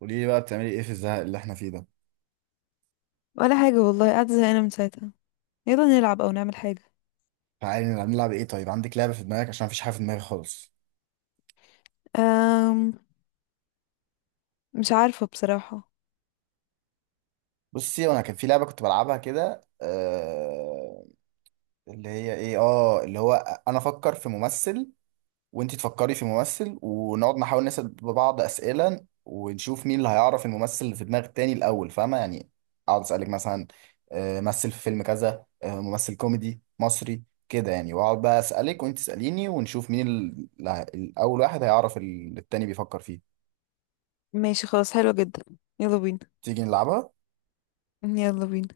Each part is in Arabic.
قولي لي بقى بتعملي ايه في الزهق اللي احنا فيه ده؟ ولا حاجة والله، قاعدة زهقانة من ساعتها. يلا نلعب أو نعمل حاجة. تعالي نلعب، نلعب ايه؟ طيب عندك لعبه في دماغك عشان مفيش حاجه في دماغي خالص. أم... مش عارفة بصراحة. بصي، وانا كان في لعبه كنت بلعبها كده. آه اللي هي ايه اه اللي هو انا افكر في ممثل، وانتي تفكري في ممثل، ونقعد نحاول نسال بعض اسئله ونشوف مين اللي هيعرف الممثل اللي في دماغ التاني الاول، فاهمه يعني؟ اقعد اسالك مثلا، آه مثل في فيلم كذا، آه ممثل كوميدي مصري كده يعني، واقعد بقى اسالك وانت تساليني ونشوف مين الاول واحد هيعرف التاني بيفكر فيه. ماشي خلاص، حلوة جدا. يلا بينا. تيجي نلعبها؟ يلا بينا.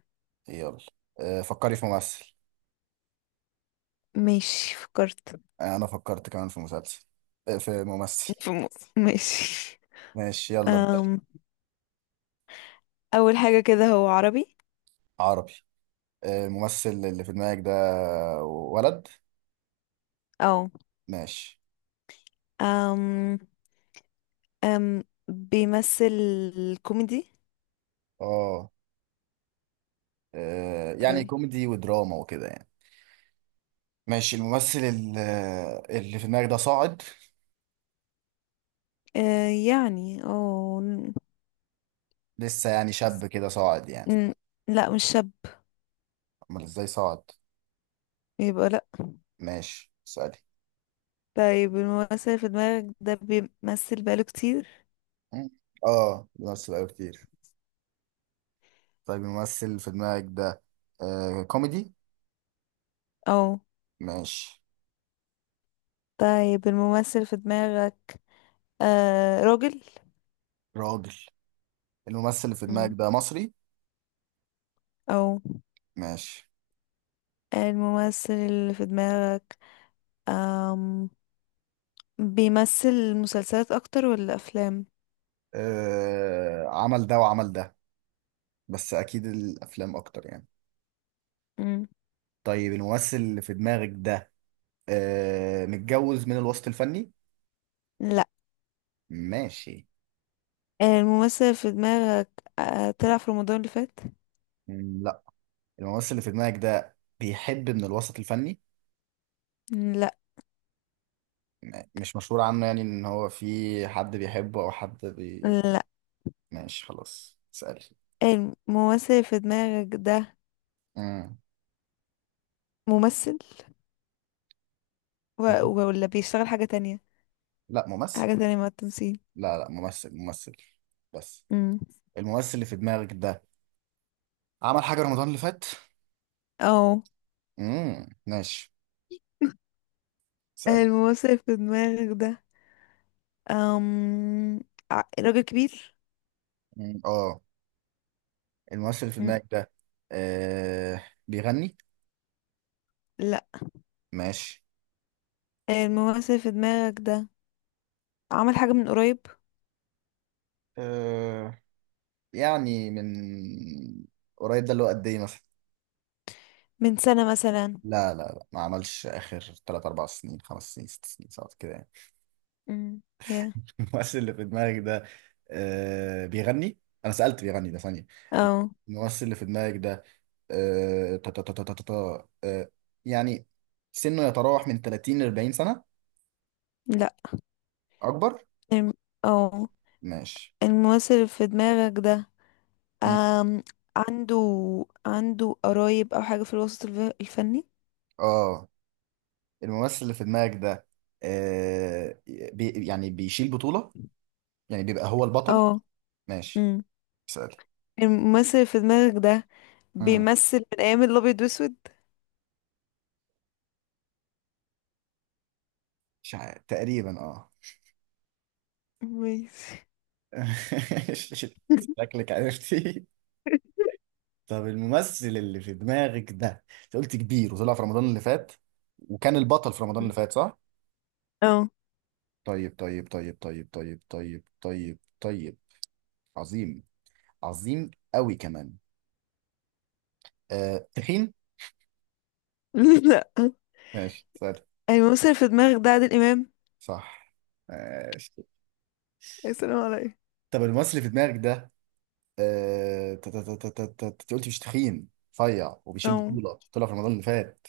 يلا. آه، فكري في ممثل. ماشي، فكرت. آه، انا فكرت كمان في مسلسل. آه، في ممثل. في م... ماشي. ماشي يلا ابدأ. أم... أول حاجة كده، هو عربي. عربي. آه، الممثل اللي في دماغك ده ولد؟ أو. ماشي. أم... بيمثل كوميدي. اه آه. يعني طيب. كوميدي ودراما وكده يعني. ماشي، الممثل اللي في دماغك ده صاعد؟ أه يعني، أو. لسه يعني شاب كده صاعد يعني. ن- لا، مش شاب. امال ازاي صاعد؟ يبقى لا. ماشي اسألي. طيب، الممثل في دماغك ده بيمثل بقاله كتير؟ مم. اه بيمثل أوي كتير. طيب الممثل في دماغك ده، آه كوميدي؟ أو. ماشي. طيب، الممثل في دماغك راجل. راجل. الممثل اللي في دماغك مم. ده مصري؟ او. ماشي. الممثل اللي في دماغك، آم بيمثل مسلسلات اكتر ولا افلام؟ آه عمل ده وعمل ده، بس اكيد الافلام اكتر يعني. مم. طيب الممثل اللي في دماغك ده آه متجوز من الوسط الفني؟ لا. ماشي. الممثل في دماغك طلع في رمضان اللي فات. مم، لا. الممثل اللي في دماغك ده بيحب من الوسط الفني؟ مم، لا. مش مشهور عنه يعني ان هو في حد بيحبه او حد بي. لا. ماشي خلاص اسألي. الممثل في دماغك ده مم. ممثل، ولا بيشتغل حاجة تانية؟ لا ممثل. حاجة تانية مع التمثيل. لا لا ممثل ممثل بس. مم. الممثل اللي في دماغك ده عمل حاجة رمضان اللي فات؟ او. ماشي. اسأل. الممثل في دماغك ده آم راجل كبير. مم، اه. الممثل اللي في دماغك ده آه بيغني؟ لا. ماشي. الممثل في دماغك ده عمل حاجة من قريب. آه يعني من قريب ده اللي هو قد ايه مثلا؟ من سنة مثلا. لا لا لا ما عملش اخر، 3 4 سنين 5 سنين 6 سنين 7 كده يعني. امم يا. الممثل اللي في دماغك ده آه بيغني؟ انا سألت بيغني ده ثانية. او. الممثل اللي في دماغك ده آه تا تا تا تا تا تا تا، آه يعني سنه يتراوح من 30 ل 40 سنة؟ لا. اكبر. الم... او ماشي الممثل في دماغك ده أم... عنده عنده قرايب او حاجة في الوسط الفني. اه. الممثل اللي في دماغك ده آه يعني بيشيل بطولة، يعني بيبقى هو البطل؟ اه. ماشي. امم. اسأل. الممثل في دماغك ده امم بيمثل من ايام الابيض واسود؟ مش عارف تقريبا اه. ماشي. شكلك عرفتي. طب الممثل اللي في دماغك ده، انت قلت كبير وطلع في رمضان اللي فات وكان البطل في رمضان اللي فات، صح؟ اه. طيب طيب طيب طيب طيب طيب طيب طيب. عظيم، عظيم قوي كمان. آه تخين؟ لا. ماشي سهل. الممثل في دماغك ده عادل امام. صح. ماشي. السلام عليكم. طب الممثل اللي في دماغك ده، آه، انت قلت مش تخين، رفيع، وبيشيل اه. بطولة، طلع في رمضان اللي فات.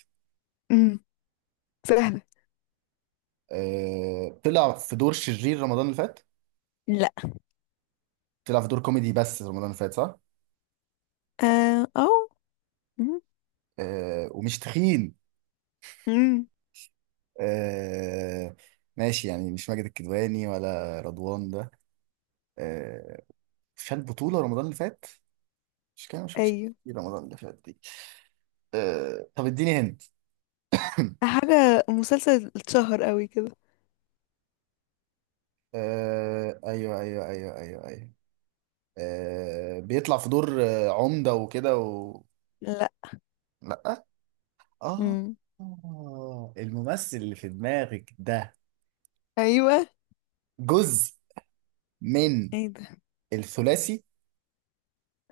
امم. سهلة. آه، طلع في دور شرير رمضان اللي فات؟ لا. طلع في دور كوميدي بس رمضان اللي فات صح؟ اه، أو. مم. آه، ومش تخين. مم. آه، ماشي، يعني مش ماجد الكدواني ولا رضوان ده. آه، شال بطولة رمضان اللي فات، مش كده؟ ما شفتش ايوه. كتير رمضان اللي فات دي. آه، طب اديني هنت. حاجة، مسلسل اتشهر قوي كده. آه، ايوه ايوه ايوه ايوه ايوه. آه، بيطلع في دور عمدة وكده و... لا. لا. آه مم. آه، الممثل اللي في دماغك ده ايوه. جزء من ايه ده. الثلاثي،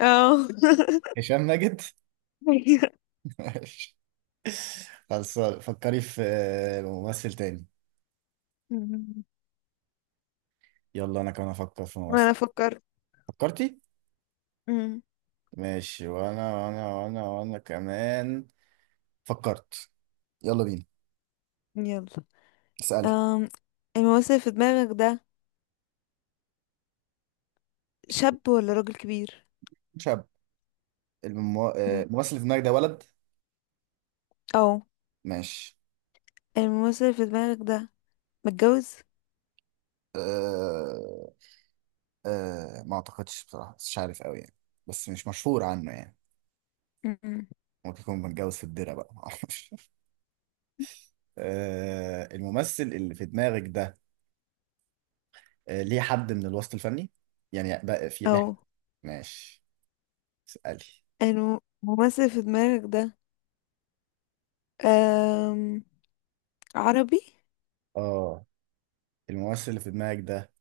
اه. هشام ماجد. أيوة. ماشي. خلاص فكري في ممثل تاني. مم. يلا أنا كمان أفكر في ما ممثل. انا فكرت. فكرتي؟ مم. ماشي، وأنا كمان فكرت. يلا بينا. يلا. اسألي. أم، الممثل اللي في دماغك ده شاب ولا راجل كبير؟ شاب. مم. الممثل اللي في دماغك ده ولد؟ او. ماشي. الممثل اللي في دماغك ده متجوز؟ أه أه ما أعتقدش بصراحة، بس مش عارف أوي يعني، بس مش مشهور عنه يعني. مم. ممكن يكون متجوز في الدرة بقى معرفش. آه، الممثل اللي في دماغك ده آه، ليه حد من الوسط الفني، يعني بقى في ليه؟ او. ماشي اسألي. الممثل اللي في دماغك ده أم عربي. اه. الممثل اللي في دماغك ده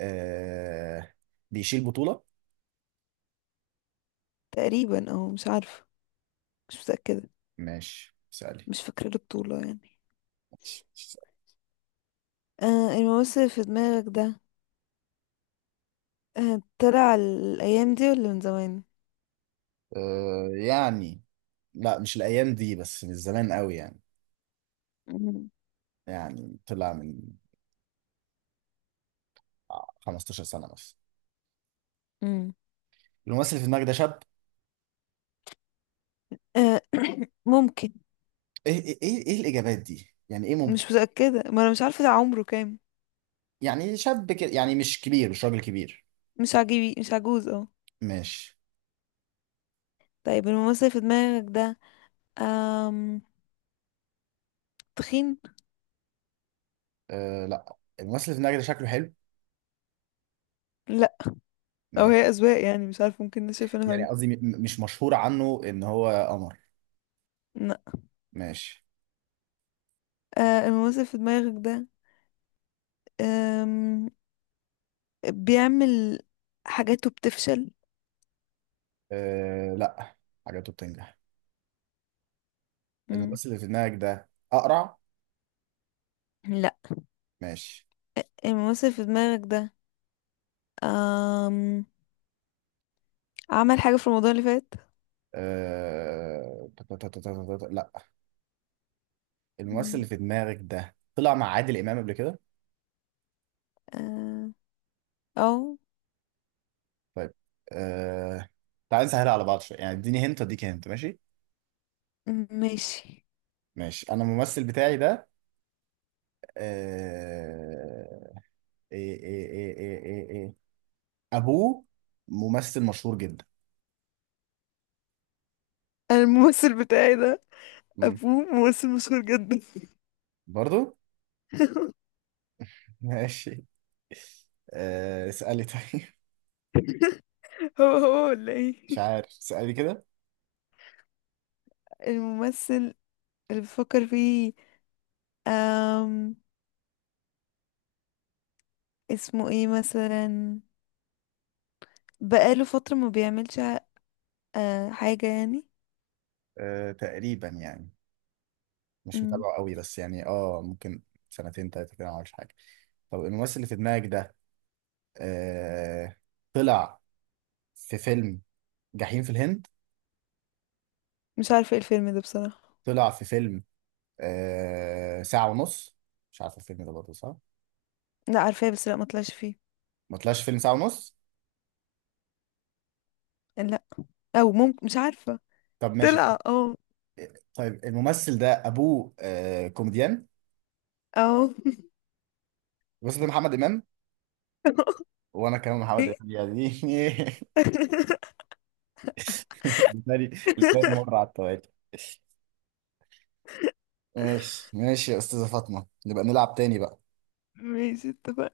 آه، بيشيل بطولة؟ تقريبا، او مش عارفه. مش متأكدة. ماشي اسألي. مش فاكرة البطولة يعني. ماشي اسألي. الممثل اللي في دماغك ده، طلع الأيام دي ولا من زمان؟ آه، يعني لا مش الأيام دي بس من زمان قوي يعني، مم. يعني طلع من 15 سنة بس. مم. الممثل اللي في دماغك ده شاب؟ آه، ممكن. ايه ايه ايه إيه الإجابات دي؟ يعني ايه مش ممكن؟ متأكدة، ما أنا مش عارفة ده عمره كام. يعني شاب كده يعني، مش كبير، مش راجل كبير. مش عجيبي، مش عجوز، اه. ماشي. طيب، الممثل اللي في دماغك ده آم تخين؟ لا، الممثل اللي في دماغي ده شكله حلو. لا. أو، ماشي. هي أذواق يعني، مش عارفة، ممكن ده شايفينه يعني حلو. قصدي مش مشهور عنه ان هو قمر. لا. ماشي. الممثل اللي في دماغك ده، آم بيعمل حاجاته بتفشل؟ لا، حاجاته بتنجح. مم. الممثل اللي في دماغك ده اقرع؟ لا. ماشي. الممثل اللي في دماغك ده آم عمل حاجة في رمضان اللي فات. أه... تا- تا- تا- تا- تا- تا- لا. الممثل اللي في دماغك ده طلع مع عادل امام قبل كده. آه، او. طيب. أه... تعال نسهلها على بعض شويه يعني، اديني هنت اديك هنت، ماشي؟ ماشي. ماشي، انا الممثل بتاعي ده أه... ايه ايه ايه ايه ايه إيه. ابوه ممثل مشهور جدا. الممثل بتاعي ده مم. ابوه ممثل مشهور جدا. برضو. ماشي. آه، اسألي طيب هو هو ولا ايه؟ مش عارف، اسألي كده. الممثل اللي بفكر فيه، أم، اسمه ايه مثلا. بقاله فترة ما بيعملش حاجة يعني. تقريبا يعني، مش مم. متابعه قوي بس يعني ممكن، سنتين تلاتة كده ما عملش حاجة. طب الممثل اللي في دماغك ده أه طلع في فيلم جحيم في الهند؟ مش عارفة ايه الفيلم ده بصراحة. طلع في فيلم ساعة ونص؟ مش عارف الفيلم ده برضه صح؟ لا، عارفاه، بس لا ما طلعش فيه. ما طلعش فيلم ساعة ونص؟ لا. او ممكن، مش عارفة. طب ماشي. طلع، اه. طيب الممثل ده أبوه كوميديان. اه. الممثل ده محمد إمام. وانا كمان ايه. محمد يعني لتاني لتاني مرة على التوالي. ماشي ماشي يا استاذة فاطمة، نبقى نلعب تاني بقى. ماشي، اتفقنا.